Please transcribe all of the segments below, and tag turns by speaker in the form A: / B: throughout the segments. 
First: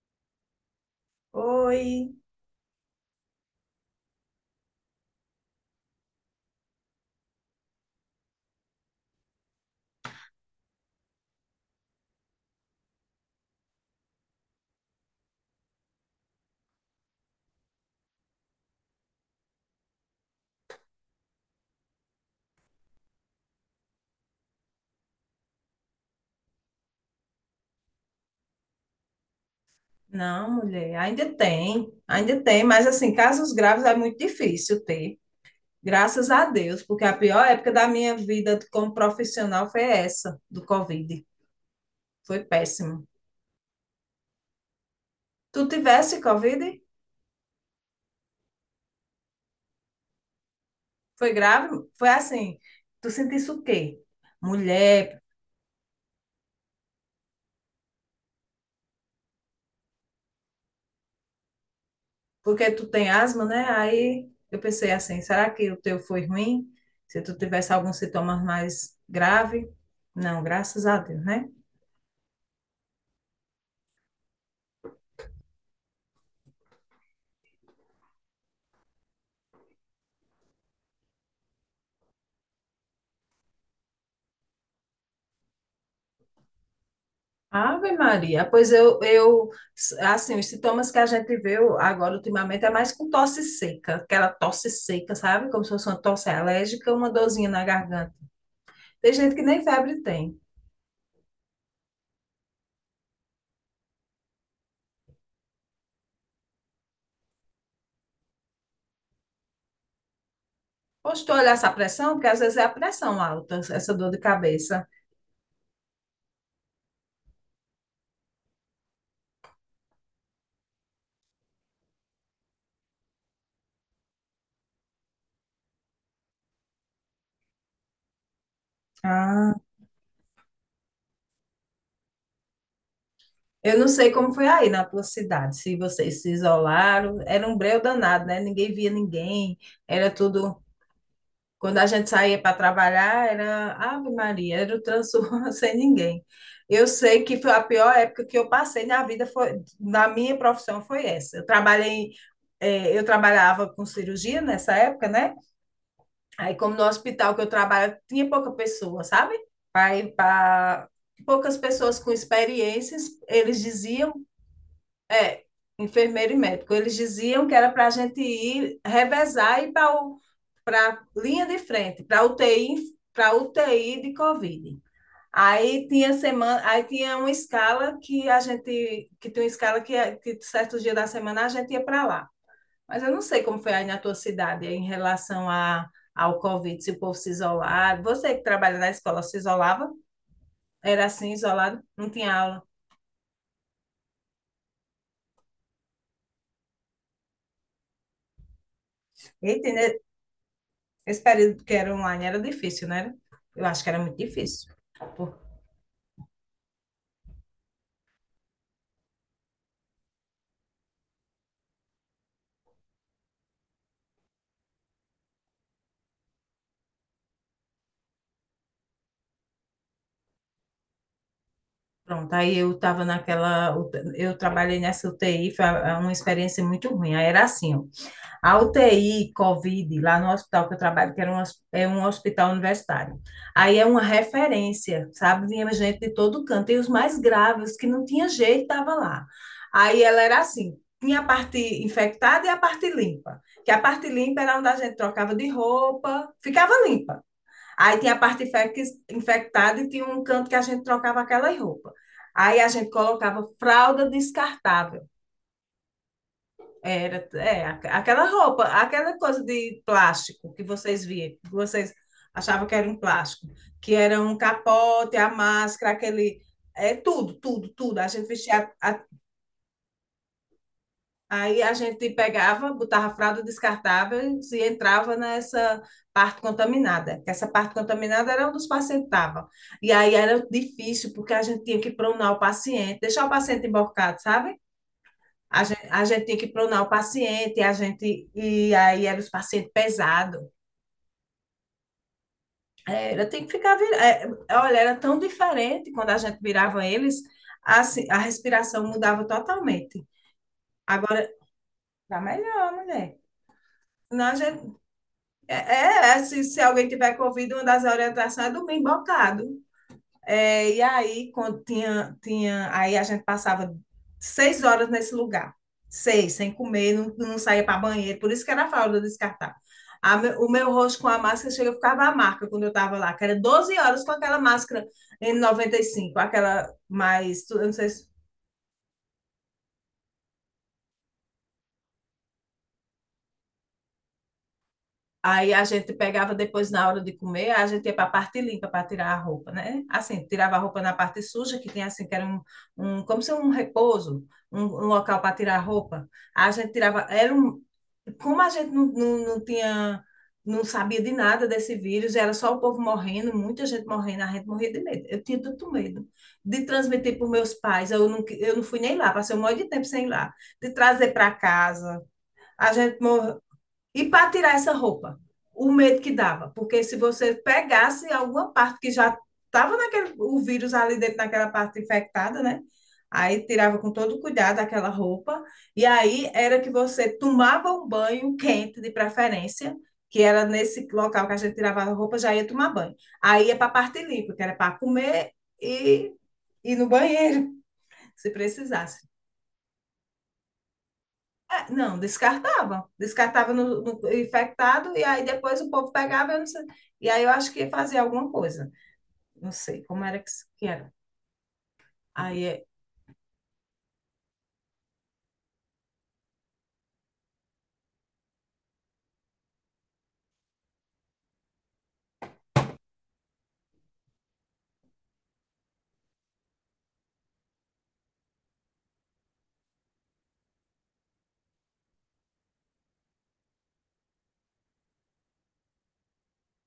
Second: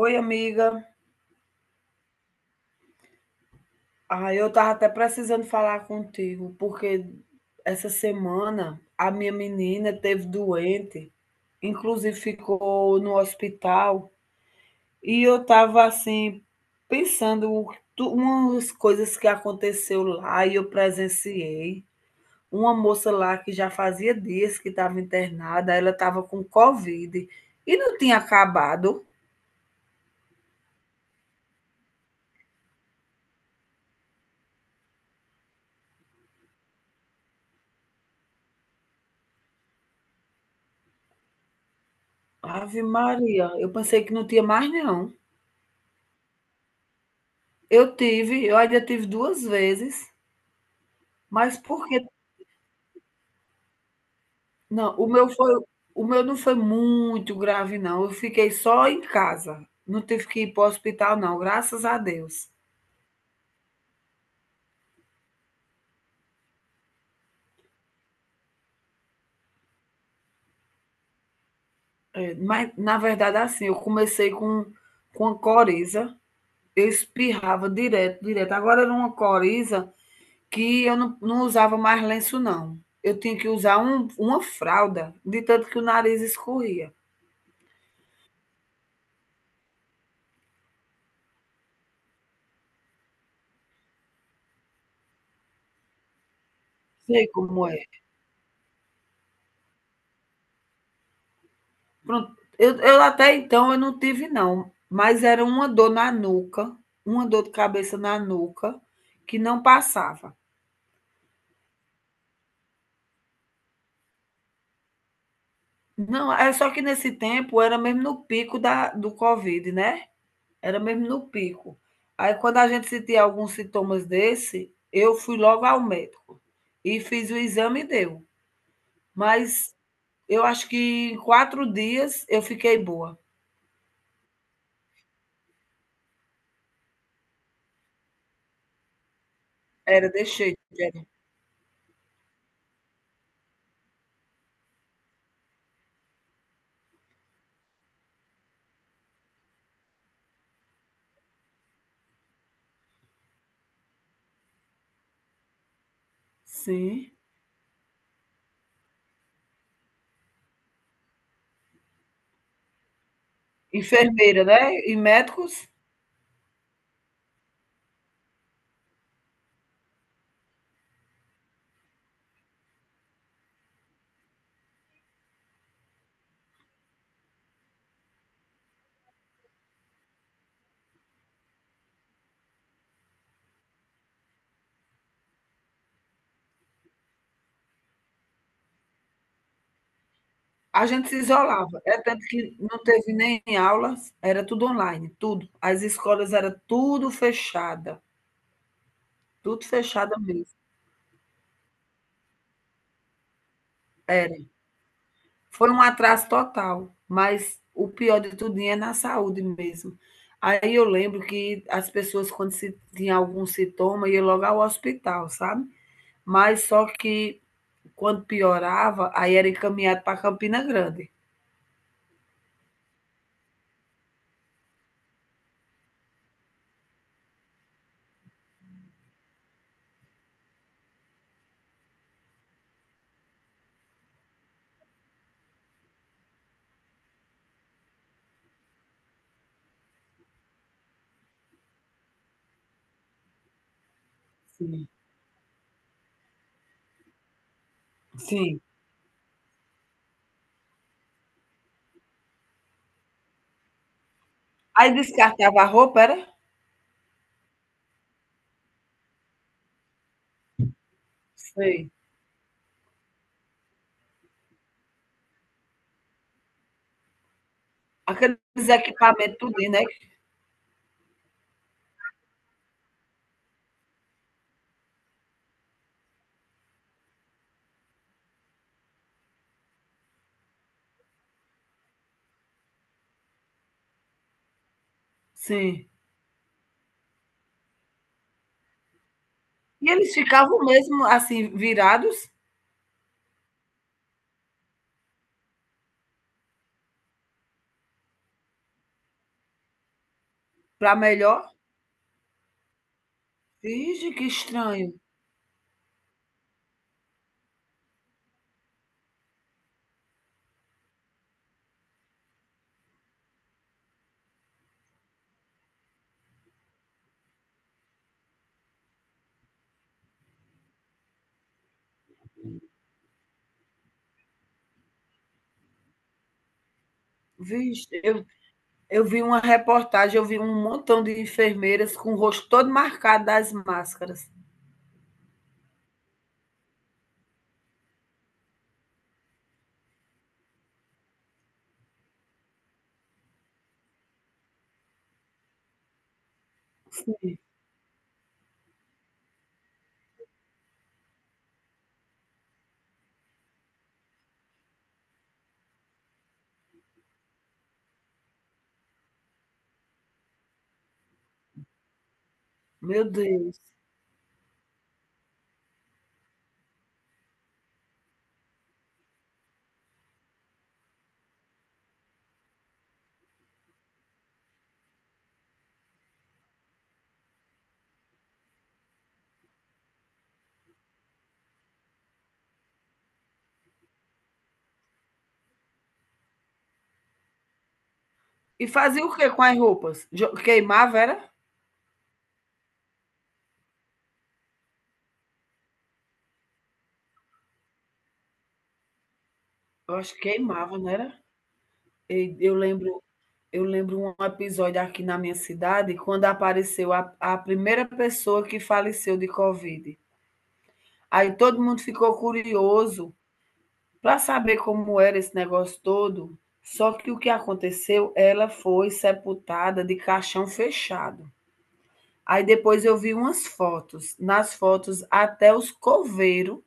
A: Oi, amiga.
B: Oi.
A: Ah, eu tava até precisando falar contigo, porque essa semana a minha menina teve doente, inclusive ficou no hospital, e eu tava assim pensando umas coisas que aconteceu lá e eu presenciei. Uma moça lá que já fazia dias que estava internada, ela estava com Covid e não tinha acabado.
B: Não, mulher, ainda tem, mas assim, casos graves é muito difícil ter, graças a Deus, porque a pior época da minha vida como profissional foi essa, do Covid. Foi
A: Ave
B: péssimo.
A: Maria, eu pensei que não tinha mais não.
B: Tu tivesse Covid?
A: Eu ainda tive 2 vezes,
B: Foi
A: mas
B: grave?
A: porque
B: Foi assim, tu sentisse o quê?
A: não,
B: Mulher,
A: o meu não foi muito grave não, eu fiquei só em casa, não tive que ir para o hospital não, graças a Deus.
B: porque tu tem asma, né? Aí eu pensei assim, será que o teu foi ruim? Se tu tivesse alguns sintomas mais grave? Não, graças a Deus, né?
A: É, mas na verdade assim, eu comecei com a coriza, eu espirrava direto, direto, agora era uma coriza que eu não usava mais lenço não, eu tinha que usar uma fralda, de tanto que o nariz escorria.
B: Ave Maria, pois eu, assim, os sintomas que a gente vê agora ultimamente é mais com tosse seca, aquela tosse seca, sabe? Como se fosse uma tosse alérgica, uma
A: Sei
B: dorzinha
A: como
B: na
A: é.
B: garganta. Tem gente que nem febre tem.
A: Pronto. Eu até então eu não tive, não. Mas era uma dor na nuca, uma dor de cabeça na nuca, que não passava.
B: Poxa, tu olhar essa pressão, porque às vezes é a pressão alta, essa dor de cabeça.
A: Não, é só que nesse tempo era mesmo no pico do Covid, né? Era mesmo no pico. Aí quando a gente sentia alguns sintomas desse, eu fui logo ao médico e fiz o exame e deu.
B: Ah.
A: Mas eu acho que em 4 dias eu fiquei boa.
B: Eu não sei como foi aí na tua cidade, se vocês se isolaram, era um breu danado, né? Ninguém via ninguém, era
A: Era, deixei.
B: tudo.
A: Era.
B: Quando a gente saía para trabalhar, era Ave Maria, era o transtorno sem ninguém. Eu sei que foi a pior época que eu passei na vida, foi, na minha profissão foi essa. Eu trabalhei, eu trabalhava com cirurgia nessa época, né? Aí, como no
A: Sim.
B: hospital que eu trabalho, tinha pouca pessoa, sabe? Aí, pra, poucas pessoas com experiências, eles diziam
A: Enfermeira, né? E
B: é,
A: médicos?
B: enfermeiro e médico. Eles diziam que era para a gente ir revezar e ir para a linha de frente, para UTI, para UTI de Covid. Aí tinha semana, aí tinha uma escala que a gente, que tinha uma escala que certos dias da semana a gente ia para lá. Mas eu não sei como foi aí na tua cidade em relação a, ao Covid, se o povo se isolava. Você que trabalha na escola se isolava?
A: A
B: Era
A: gente se
B: assim,
A: isolava,
B: isolado?
A: é
B: Não
A: tanto
B: tinha
A: que
B: aula.
A: não teve nem aulas, era tudo online, tudo. As escolas era tudo
B: Eita, né?
A: fechada mesmo,
B: Esse período que era online era difícil, né? Eu acho que era muito
A: era.
B: difícil. Por-
A: Foi um atraso total, mas o pior de tudo é na saúde mesmo. Aí eu lembro que as pessoas quando se tinha algum sintoma ia logo ao hospital, sabe. Mas só que quando piorava, aí era encaminhado para Campina Grande.
B: Pronto, aí eu estava naquela. Eu trabalhei nessa UTI, foi uma experiência muito ruim. Aí era assim, ó, a UTI COVID, lá no hospital que eu trabalho, que era um, hos- é um hospital universitário. Aí é uma referência, sabe? Vinha gente de todo canto, e os mais graves, que não tinha jeito, estava lá. Aí ela era assim: tinha a parte infectada e a parte limpa. Que a parte limpa era onde a
A: Sim,
B: gente trocava de roupa, ficava limpa. Aí tinha a parte
A: sim.
B: infec- infectada e tinha um canto que a gente trocava aquelas roupas. Aí a gente colocava fralda
A: Aí
B: descartável.
A: descartava a roupa, era?
B: Era, é, aqu- aquela roupa, aquela coisa de plástico que vocês viam, que
A: Sei.
B: vocês achavam que era um plástico, que era um capote, a máscara, aquele. É tudo, tudo, tudo. A gente
A: Aqueles
B: vestia, a.
A: equipamentos tudo, né?
B: Aí a gente pegava, botava fralda descartável e entrava nessa parte contaminada, que essa parte contaminada era onde os pacientes estavam. E aí era difícil, porque a gente tinha que pronar o paciente, deixar o paciente emborcado, sabe? A gente,
A: Sim.
B: a gente tinha que pronar o paciente, a gente, e aí era os pacientes
A: E eles
B: pesados.
A: ficavam mesmo assim, virados
B: Era, tem que ficar vir- é, olha, era tão diferente quando a gente virava eles, assim, a respiração mudava totalmente.
A: para
B: Agora,
A: melhor.
B: tá melhor, mulher.
A: Vixe,
B: Não,
A: que
B: a gente.
A: estranho.
B: É, é, é, se alguém tiver Covid, uma das orientações é dormir embocado. É, e aí, quando tinha, tinha, aí a gente passava 6 horas nesse lugar, seis, sem comer, não, não saía para banheiro, por isso que era fralda descartar. A, o meu rosto com a máscara chega, ficava a marca quando eu estava lá, que era 12 horas com aquela máscara n N95, aquela mais, eu não sei
A: Vixe,
B: se.
A: eu vi uma reportagem, eu vi um montão de enfermeiras com o rosto todo marcado das máscaras.
B: Aí a gente pegava depois na hora de comer, a gente ia para a parte limpa para tirar a roupa, né? Assim, tirava a roupa na parte suja, que tinha assim, que era um, um como se um repouso, um local para tirar a roupa. A gente tirava, era
A: Sim,
B: um, como a gente não tinha, não sabia de nada desse vírus, era só o povo morrendo, muita gente morrendo, a gente morria de medo. Eu tinha tanto medo de transmitir para os meus pais, eu não fui nem lá, passei um monte de tempo sem ir lá, de trazer para casa. A gente
A: meu Deus.
B: e para tirar essa roupa, o medo que dava, porque se você pegasse alguma parte que já estava naquele, o vírus ali dentro naquela parte infectada, né? Aí tirava com todo cuidado aquela roupa, e aí era que você tomava um banho quente de preferência, que era nesse local que a gente tirava a roupa, já ia tomar banho. Aí ia para a parte limpa, que era para comer e ir no banheiro, se
A: E
B: precisasse.
A: fazia o que com as roupas? Jo- Queimava, era?
B: É, não, descartava. Descartava no, no infectado e aí depois o povo pegava, eu não sei. E aí eu acho que fazia alguma coisa. Não sei
A: Eu
B: como
A: acho
B: era
A: que
B: que, se- que
A: queimava, não
B: era.
A: era? E
B: Aí
A: Eu
B: é,
A: lembro, eu lembro um episódio aqui na minha cidade, quando apareceu a primeira pessoa que faleceu de Covid. Aí todo mundo ficou curioso para saber como era esse negócio todo, só que o que aconteceu, ela foi sepultada de caixão fechado. Aí depois eu vi umas fotos, nas fotos até os coveiro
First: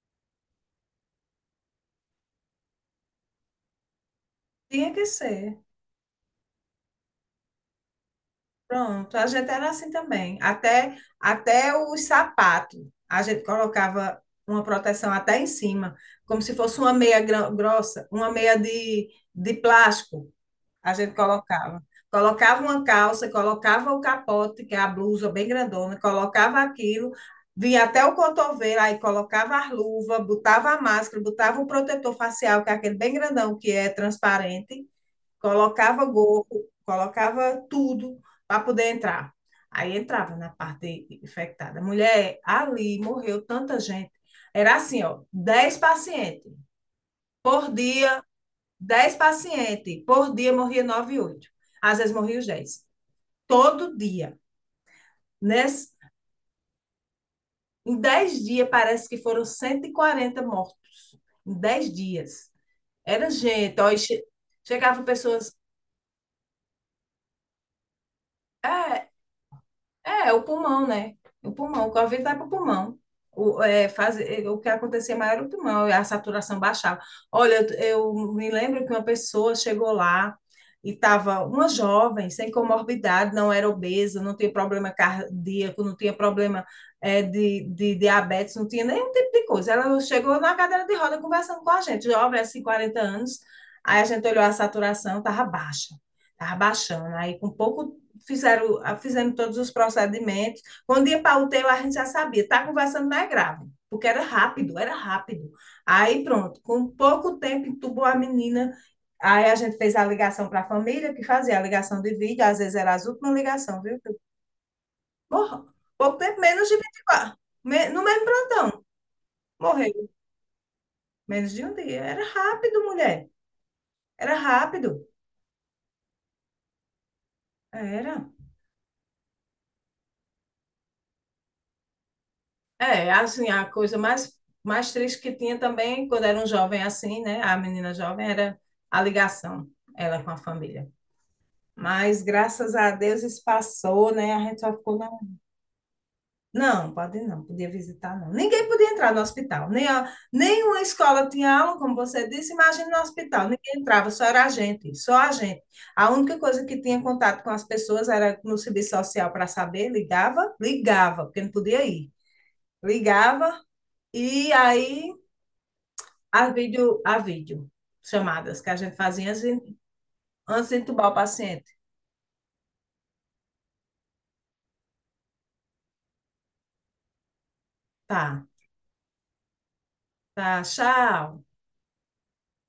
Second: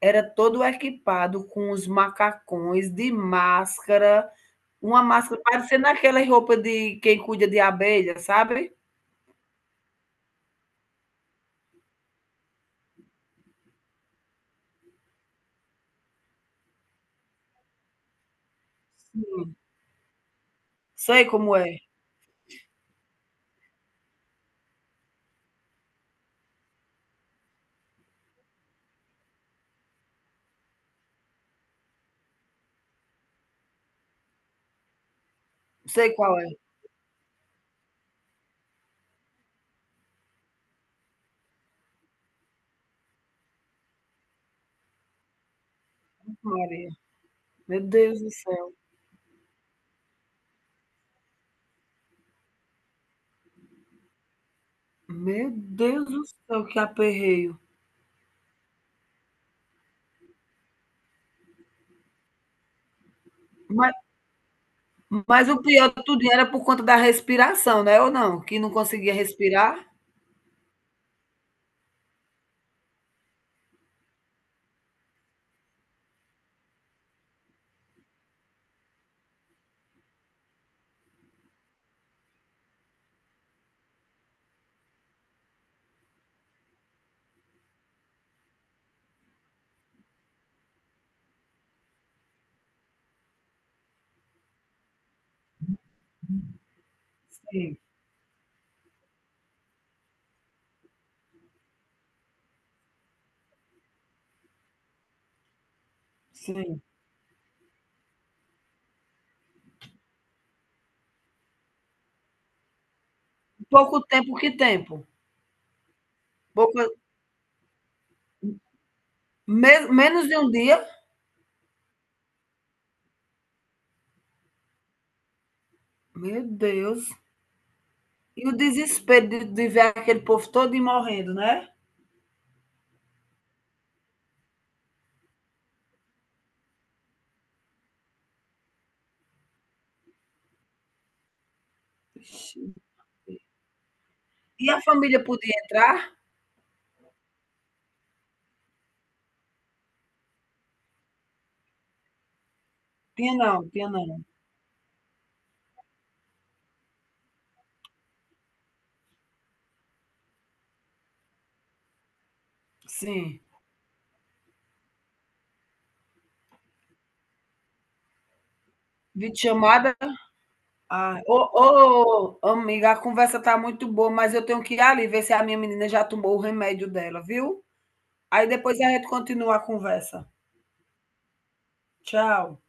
A: era todo equipado com os macacões de máscara,
B: tinha
A: uma
B: que
A: máscara
B: ser.
A: parecendo aquela roupa de quem cuida de abelha, sabe?
B: Pronto, a gente era assim também. Até, até os sapatos. A gente colocava uma proteção até em cima, como se fosse uma meia gro- grossa, uma meia de plástico. A gente
A: Sei como é,
B: colocava. Colocava uma calça, colocava o capote, que é a blusa bem grandona, colocava aquilo, vinha até o cotovelo, aí colocava a luva, botava a máscara, botava o protetor facial, que é aquele bem grandão, que é transparente, colocava
A: sei qual é.
B: gorro, colocava tudo para poder entrar. Aí entrava na parte infectada. Mulher, ali morreu tanta gente. Era assim, ó,
A: Maria,
B: por
A: meu Deus
B: dia
A: do céu.
B: 10 pacientes por dia, morria 9, oito. Às vezes morria os dez. Todo dia.
A: Meu
B: Nesse,
A: Deus do céu, que aperreio.
B: em 10 dias, parece que foram 140 mortos. Em 10 dias. Era gente.
A: Mas
B: Ó, chegava
A: mas
B: pessoas.
A: o pior de tudo era por conta da respiração, né, ou não? Que não
B: É,
A: conseguia respirar?
B: é, é o pulmão, né? O pulmão, o Covid vai para o pulmão. O, é, faz, é, o que acontecia maior era o pulmão, a saturação baixava. Olha, eu me lembro que uma pessoa chegou lá e estava uma jovem, sem comorbidade, não era obesa, não tinha problema cardíaco, não tinha problema é, de diabetes, não tinha nenhum tipo de coisa. Ela chegou na cadeira de roda conversando com a gente, jovem, assim, 40 anos. Aí a gente olhou a saturação, estava baixa, estava baixando. Aí com
A: Sim,
B: pouco fizeram, ah, fizeram todos os procedimentos. Quando ia para o UTI, a gente já sabia, está conversando, não é grave, porque era rápido, era rápido. Aí pronto,
A: sim.
B: com pouco tempo entubou a menina. Aí a gente fez a ligação para a família, que fazia a ligação de vídeo, às vezes era as últimas ligações,
A: Pouco
B: viu?
A: tempo, que tempo?
B: Morra. Pouco tempo, menos de
A: Pouco,
B: 24. Me, no mesmo plantão,
A: me
B: morreu.
A: menos de um dia?
B: Menos de um dia. Era rápido, mulher. Era rápido.
A: Meu Deus.
B: Era.
A: E o desespero de ver aquele povo todo morrendo, né?
B: É, assim, a coisa mais, mais triste que tinha também, quando era um jovem assim, né? A menina jovem era a ligação, ela com a família. Mas
A: Ixi.
B: graças a Deus isso passou, né? A gente
A: E
B: só
A: a
B: ficou na...
A: família podia entrar?
B: Não, pode não, podia visitar não. Ninguém podia entrar no hospital, nem a, nenhuma escola tinha aula, como você disse, imagina no
A: Tinha
B: hospital,
A: não,
B: ninguém
A: tinha
B: entrava,
A: não.
B: só era a gente, só a gente. A única coisa que tinha contato com as pessoas era no serviço social para saber, ligava, ligava, porque não podia ir.
A: Sim.
B: Ligava, e aí. A vídeo chamadas que a gente fazia
A: Videochamada?
B: antes de entubar o
A: Ah,
B: paciente.
A: ô, ô, ô, amiga, a conversa tá muito boa, mas eu tenho que ir ali ver se a minha menina já tomou o remédio dela, viu?
B: Tá,
A: Aí depois a gente continua a conversa.
B: tá, tchau.
A: Tchau.